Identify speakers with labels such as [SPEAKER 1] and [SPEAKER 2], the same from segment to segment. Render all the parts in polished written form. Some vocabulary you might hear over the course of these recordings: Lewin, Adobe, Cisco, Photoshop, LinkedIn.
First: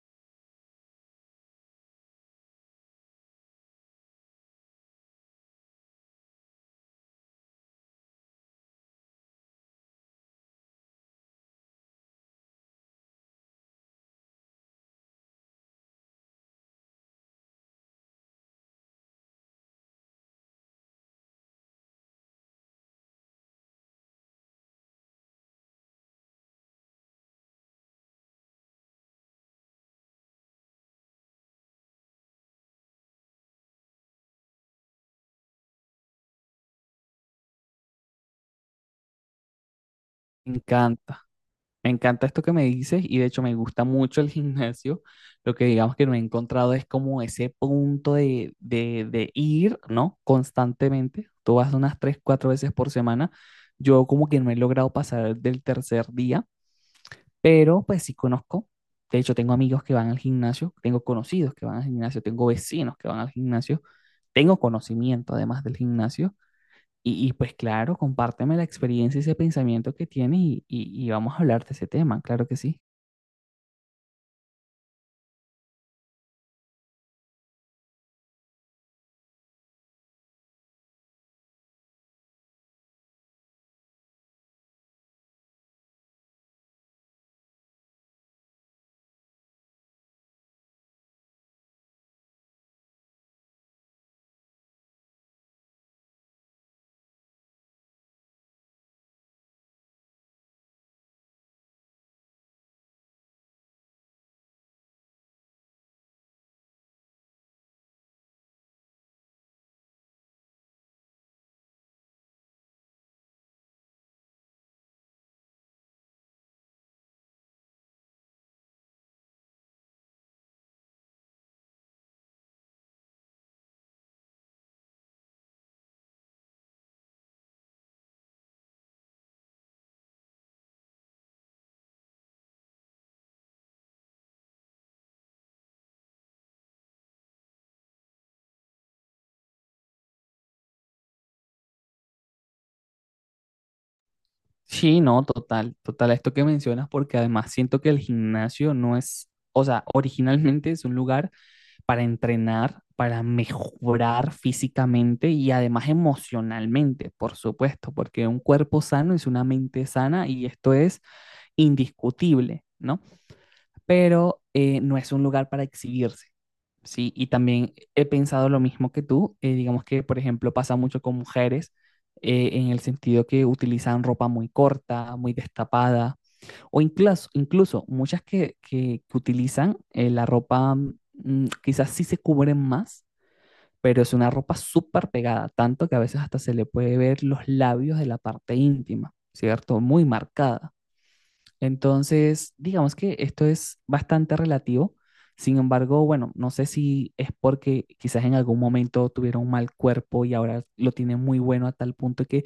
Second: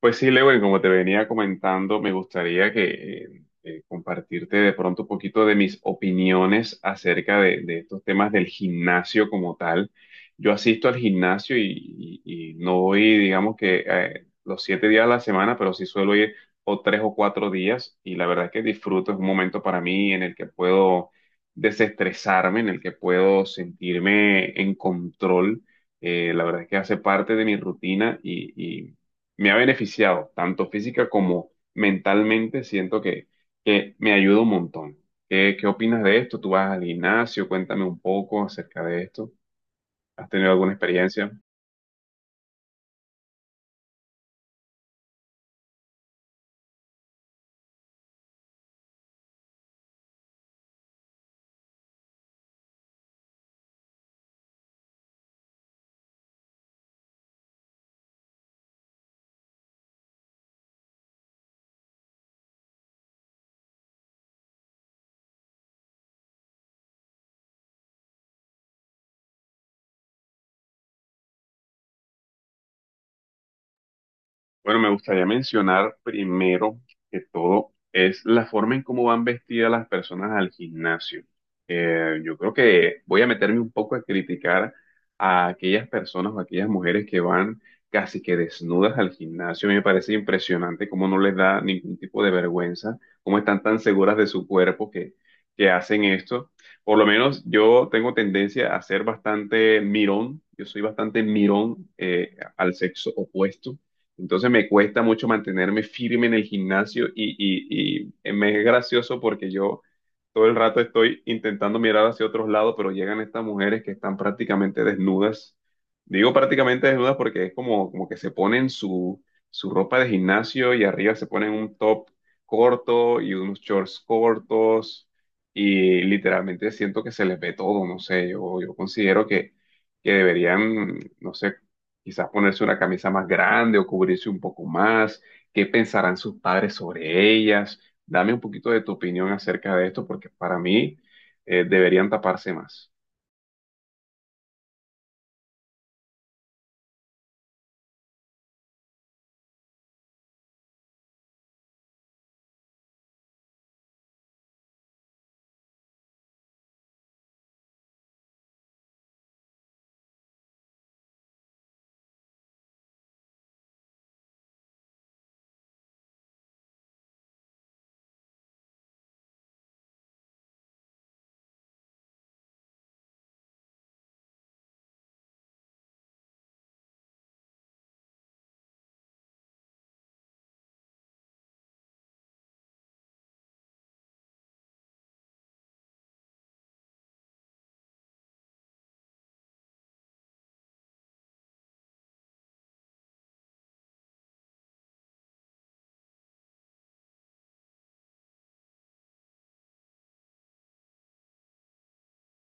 [SPEAKER 1] Pues sí, Lewin, como te venía comentando, me gustaría que compartirte de pronto un poquito de mis opiniones acerca de estos temas del gimnasio como tal. Yo asisto al gimnasio y no voy, digamos que los 7 días a la semana, pero sí suelo ir o 3 o 4 días y la verdad es que disfruto, es un momento para mí en el que puedo desestresarme, en el que puedo sentirme en control. La verdad es que hace parte de mi rutina y me ha beneficiado, tanto física como mentalmente, siento que me ayuda un montón. Qué opinas de esto? ¿Tú vas al gimnasio? Cuéntame un poco acerca de esto. ¿Has tenido
[SPEAKER 2] Me
[SPEAKER 1] alguna
[SPEAKER 2] encanta,
[SPEAKER 1] experiencia?
[SPEAKER 2] me encanta esto que me dices y de hecho me gusta mucho el gimnasio. Lo que digamos que no he encontrado es como ese punto de ir, ¿no? Constantemente. Tú vas unas tres, cuatro veces por semana. Yo como que no he logrado pasar del tercer día, pero pues sí conozco. De hecho, tengo amigos que van al gimnasio, tengo conocidos que van al gimnasio, tengo vecinos que van al gimnasio, tengo conocimiento además del gimnasio. Pues claro, compárteme la experiencia y ese pensamiento que tienes y vamos a hablar de ese tema, claro que sí.
[SPEAKER 1] Bueno, me gustaría mencionar primero que todo es la forma en cómo van vestidas las personas al gimnasio. Yo creo que voy a meterme un poco a criticar a aquellas personas o aquellas mujeres que van casi que desnudas al gimnasio. Me parece impresionante cómo no les da ningún tipo de vergüenza, cómo están tan seguras de su cuerpo que hacen esto. Por lo menos yo tengo tendencia a ser bastante mirón. Yo soy bastante mirón al sexo opuesto. Entonces me cuesta mucho mantenerme firme en el gimnasio y me es gracioso porque yo todo el rato estoy intentando mirar hacia otros lados, pero llegan estas mujeres que están prácticamente desnudas. Digo prácticamente desnudas porque es como que se ponen su ropa de gimnasio y arriba se ponen un top corto y unos shorts cortos y literalmente siento que se les ve todo, no sé, yo considero que deberían, no sé, quizás ponerse una camisa más grande o cubrirse un poco más. ¿Qué pensarán sus padres sobre ellas? Dame un poquito de tu opinión acerca de esto, porque para mí deberían taparse más.
[SPEAKER 2] Sí, no, total, total, esto que mencionas, porque además siento que el gimnasio no es, o sea, originalmente es un lugar para entrenar, para mejorar físicamente y además emocionalmente, por supuesto, porque un cuerpo sano es una mente sana y esto es indiscutible, ¿no? Pero no es un lugar para exhibirse. Sí, y también he pensado lo mismo que tú. Digamos que, por ejemplo, pasa mucho con mujeres en el sentido que utilizan ropa muy corta, muy destapada, o incluso, incluso muchas que utilizan la ropa, quizás sí se cubren más, pero es una ropa súper pegada, tanto que a veces hasta se le puede ver los labios de la parte íntima, ¿cierto? Muy marcada. Entonces, digamos que esto es bastante relativo. Sin embargo, bueno, no sé si es porque quizás en algún momento tuvieron un mal cuerpo y ahora lo tienen muy bueno a tal punto que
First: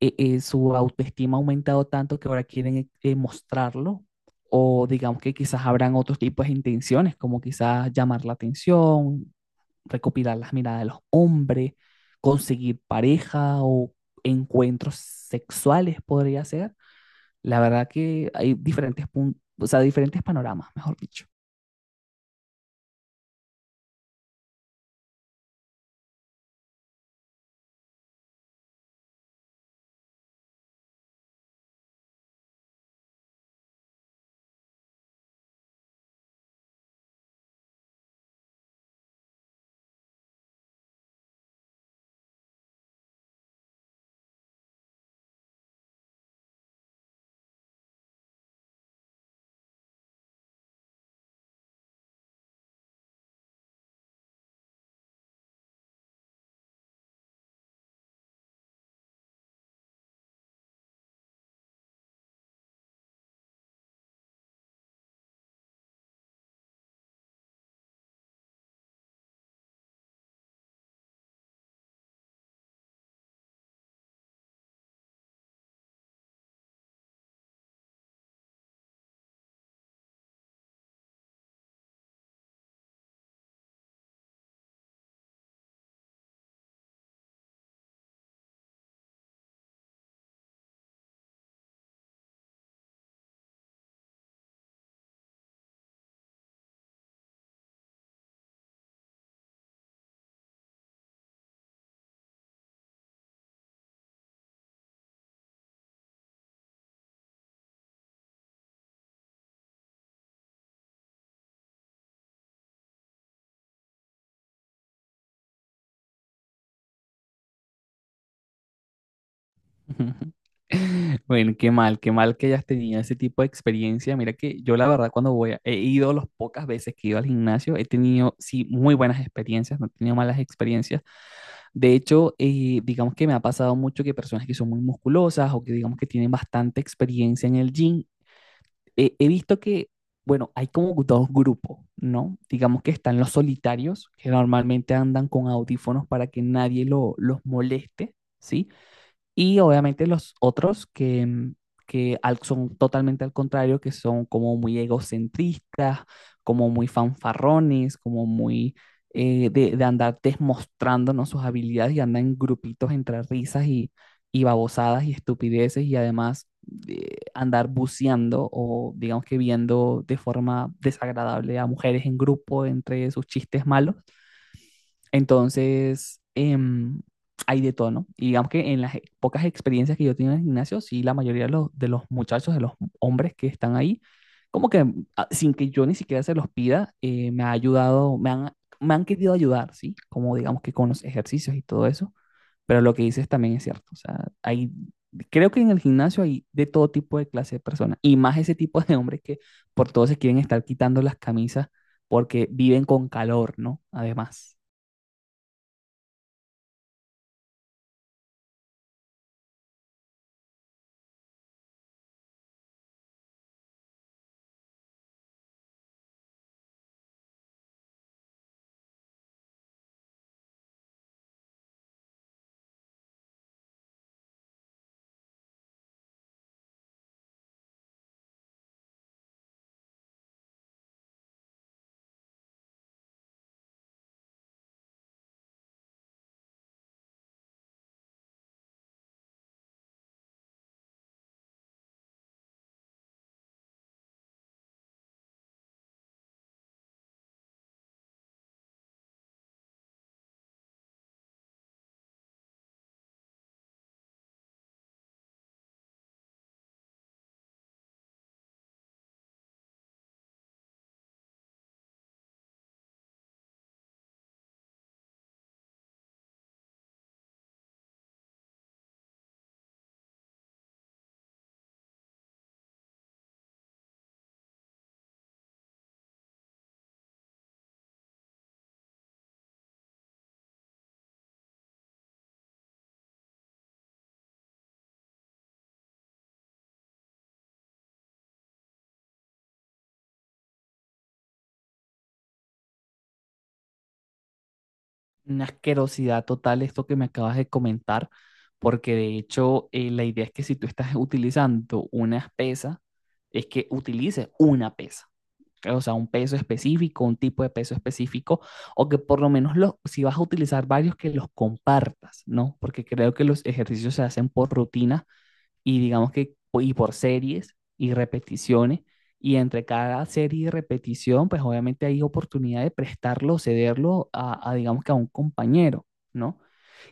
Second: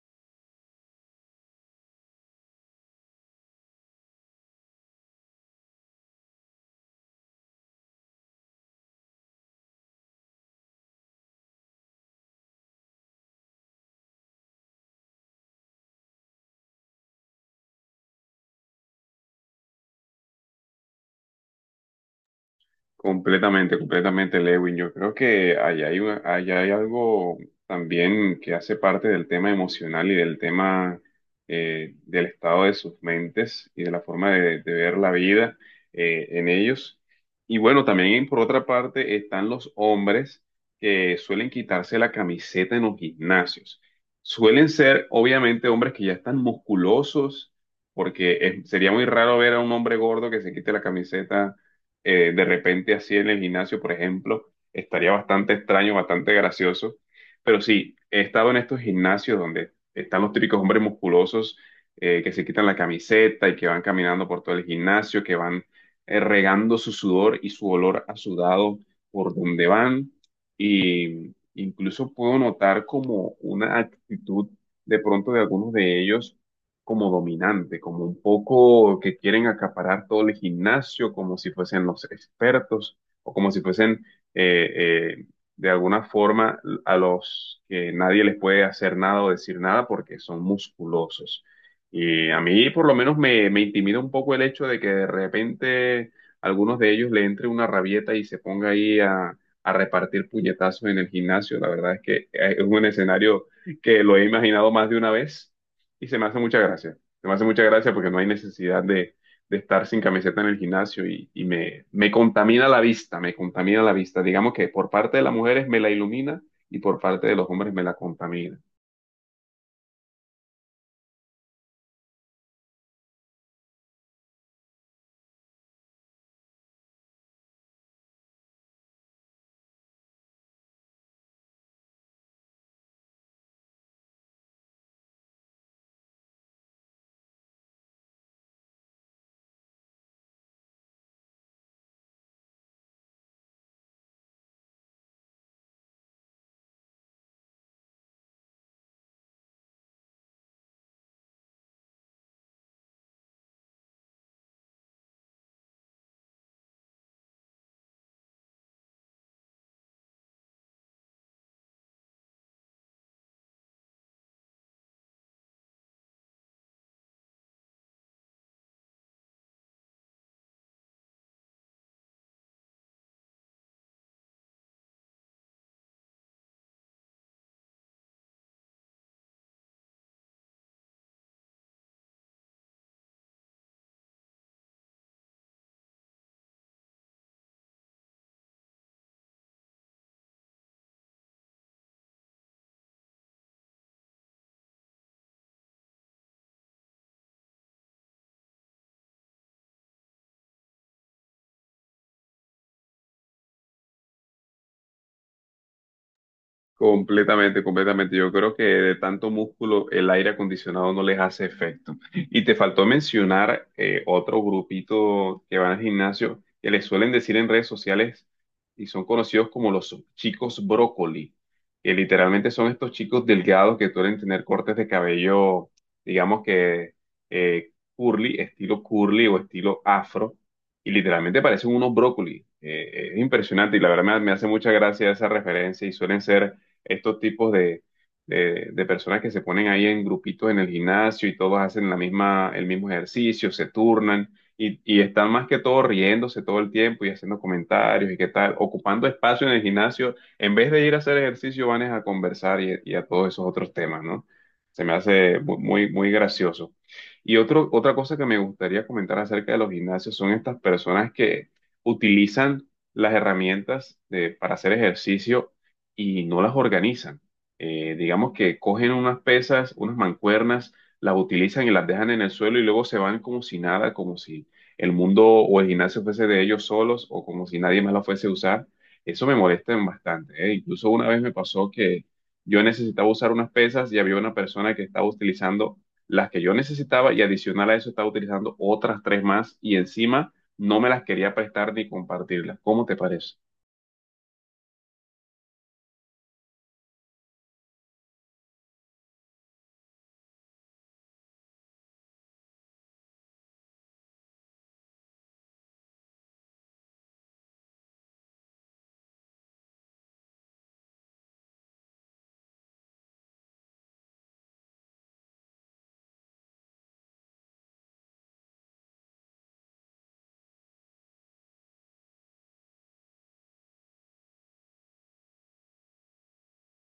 [SPEAKER 2] su autoestima ha aumentado tanto que ahora quieren mostrarlo. O digamos que quizás habrán otros tipos de intenciones, como quizás llamar la atención, recopilar las miradas de los hombres, conseguir pareja o encuentros sexuales podría ser. La verdad que hay diferentes puntos, o sea, diferentes panoramas, mejor dicho.
[SPEAKER 1] Completamente, completamente, Lewin. Yo creo que allá hay algo también que hace parte del tema emocional y del tema del estado de sus mentes y de la forma de ver la vida en ellos. Y bueno, también por otra parte están los hombres que suelen quitarse la camiseta en los gimnasios. Suelen ser, obviamente, hombres que ya están musculosos, porque sería muy raro ver a un hombre gordo que se quite la camiseta de repente así en el gimnasio, por ejemplo, estaría bastante extraño, bastante gracioso. Pero sí, he estado en estos gimnasios donde están los típicos hombres musculosos que se quitan la camiseta y que van caminando por todo el gimnasio, que van regando su sudor y su olor a sudado por donde van. Y incluso puedo notar como una actitud de pronto de algunos de ellos como dominante, como un poco que quieren acaparar todo el gimnasio, como si fuesen los expertos o como si fuesen eh, eh, de alguna forma a los que nadie les puede hacer nada o decir nada porque son musculosos. Y a mí por lo menos me intimida un poco el hecho de que de repente algunos de ellos le entre una rabieta y se ponga ahí a repartir puñetazos en el gimnasio. La verdad es que es un escenario que lo he imaginado más de una vez y se me hace mucha gracia. Se me hace mucha gracia porque no hay necesidad de estar sin camiseta en el gimnasio y me contamina la vista, me contamina la vista. Digamos que por parte de las mujeres me la ilumina y por parte de los hombres me la contamina.
[SPEAKER 2] Bueno, qué mal que hayas tenido ese tipo de experiencia. Mira que yo la verdad cuando voy, he ido las pocas veces que he ido al gimnasio, he tenido, sí, muy buenas experiencias, no he tenido malas experiencias. De hecho, digamos que me ha pasado mucho que personas que son muy musculosas o que digamos que tienen bastante experiencia en el gym he visto que, bueno, hay como dos grupos, ¿no? Digamos que están los solitarios, que normalmente andan con audífonos para que nadie los moleste, ¿sí? Y obviamente los otros que, que son totalmente al contrario, que son como muy egocentristas, como muy fanfarrones, como muy de andar demostrándonos sus habilidades y andan en grupitos entre risas y babosadas y estupideces y además andar buceando o digamos que viendo de forma desagradable a mujeres en grupo entre sus chistes malos. Entonces, hay de todo, ¿no? Y digamos que en las pocas experiencias que yo he tenido en el gimnasio, sí, la mayoría de los muchachos, de los hombres que están ahí, como que sin que yo ni siquiera se los pida, me ha ayudado, me han querido ayudar, ¿sí? Como digamos que con los ejercicios y todo eso. Pero lo que dices también es cierto. O sea, hay, creo que en el gimnasio hay de todo tipo de clase de personas. Y más ese tipo de hombres que por todo se quieren estar quitando las camisas porque viven con calor, ¿no? Además.
[SPEAKER 1] Completamente, completamente. Yo creo que de tanto músculo el aire acondicionado no les hace efecto. Y te faltó mencionar otro grupito que van al gimnasio que les suelen decir en redes sociales y son conocidos como los chicos brócoli, que literalmente son estos chicos delgados que suelen tener cortes de cabello, digamos que curly, estilo curly o estilo afro, y literalmente parecen unos brócoli. Es impresionante y la verdad me hace mucha gracia esa referencia y suelen ser estos tipos de personas que se ponen ahí en grupitos en el gimnasio y todos hacen la misma, el mismo ejercicio, se turnan y están más que todo riéndose todo el tiempo y haciendo comentarios y qué tal, ocupando espacio en el gimnasio. En vez de ir a hacer ejercicio, van es a conversar y a todos esos otros temas, ¿no? Se me hace muy, muy gracioso. Y otra cosa que me gustaría comentar acerca de los gimnasios son estas personas que utilizan las herramientas para hacer ejercicio y no las organizan. Digamos que cogen unas pesas, unas mancuernas, las utilizan y las dejan en el suelo y luego se van como si nada, como si el mundo o el gimnasio fuese de ellos solos o como si nadie más la fuese a usar. Eso me molesta bastante, ¿eh? Incluso una vez me pasó que yo necesitaba usar unas pesas y había una persona que estaba utilizando las que yo necesitaba y adicional a eso estaba utilizando otras tres más y encima no me las quería prestar ni compartirlas. ¿Cómo te parece?
[SPEAKER 2] Una asquerosidad total esto que me acabas de comentar, porque de hecho la idea es que si tú estás utilizando una pesa es que utilices una pesa, ¿ok? O sea, un peso específico, un tipo de peso específico, o que por lo menos los, si vas a utilizar varios, que los compartas, ¿no? Porque creo que los ejercicios se hacen por rutina y digamos que y por series y repeticiones. Y entre cada serie y repetición, pues obviamente hay oportunidad de prestarlo o cederlo a, digamos que a un compañero, ¿no?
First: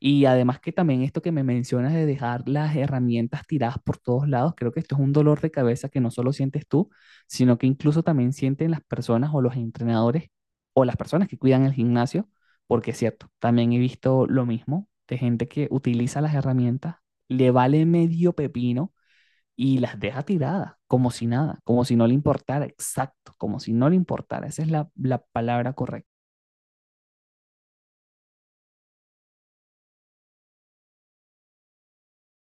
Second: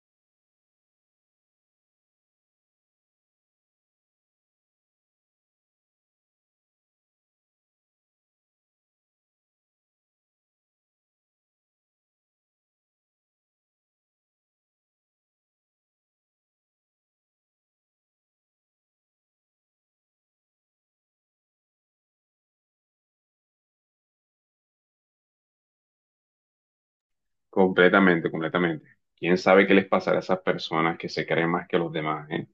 [SPEAKER 2] Y además que también esto que me mencionas de dejar las herramientas tiradas por todos lados, creo que esto es un dolor de cabeza que no solo sientes tú, sino que incluso también sienten las personas o los entrenadores o las personas que cuidan el gimnasio, porque es cierto, también he visto lo mismo de gente que utiliza las herramientas, le vale medio pepino y las deja tiradas, como si nada, como si no le importara, exacto, como si no le importara, esa es la, la palabra correcta.
[SPEAKER 1] Completamente, completamente. ¿Quién sabe qué les pasará a esas personas que se creen más que los demás, eh?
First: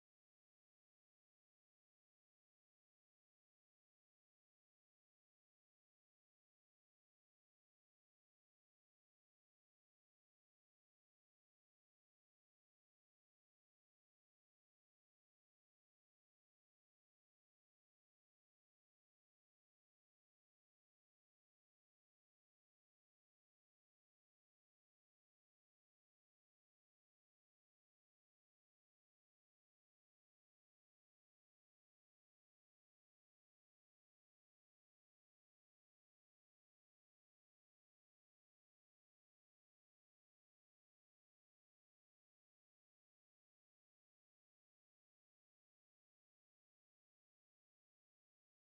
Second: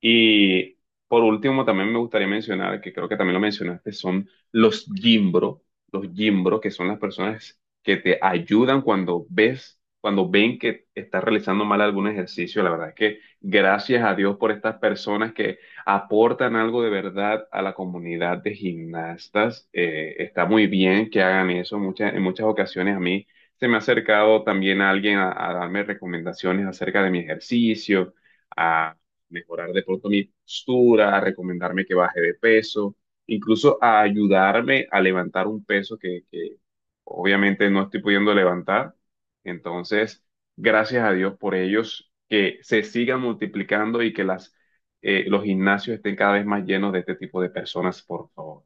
[SPEAKER 1] Y por último, también me gustaría mencionar, que creo que también lo mencionaste, son los gimbro, que son las personas que te ayudan cuando ves, cuando ven que estás realizando mal algún ejercicio. La verdad es que gracias a Dios por estas personas que aportan algo de verdad a la comunidad de gimnastas. Está muy bien que hagan eso. Muchas, en muchas ocasiones a mí se me ha acercado también alguien a darme recomendaciones acerca de mi ejercicio, mejorar de pronto mi postura, a recomendarme que baje de peso, incluso a ayudarme a levantar un peso que obviamente no estoy pudiendo levantar. Entonces, gracias a Dios por ellos, que se sigan multiplicando y que los gimnasios estén cada vez más llenos de este tipo de personas, por favor.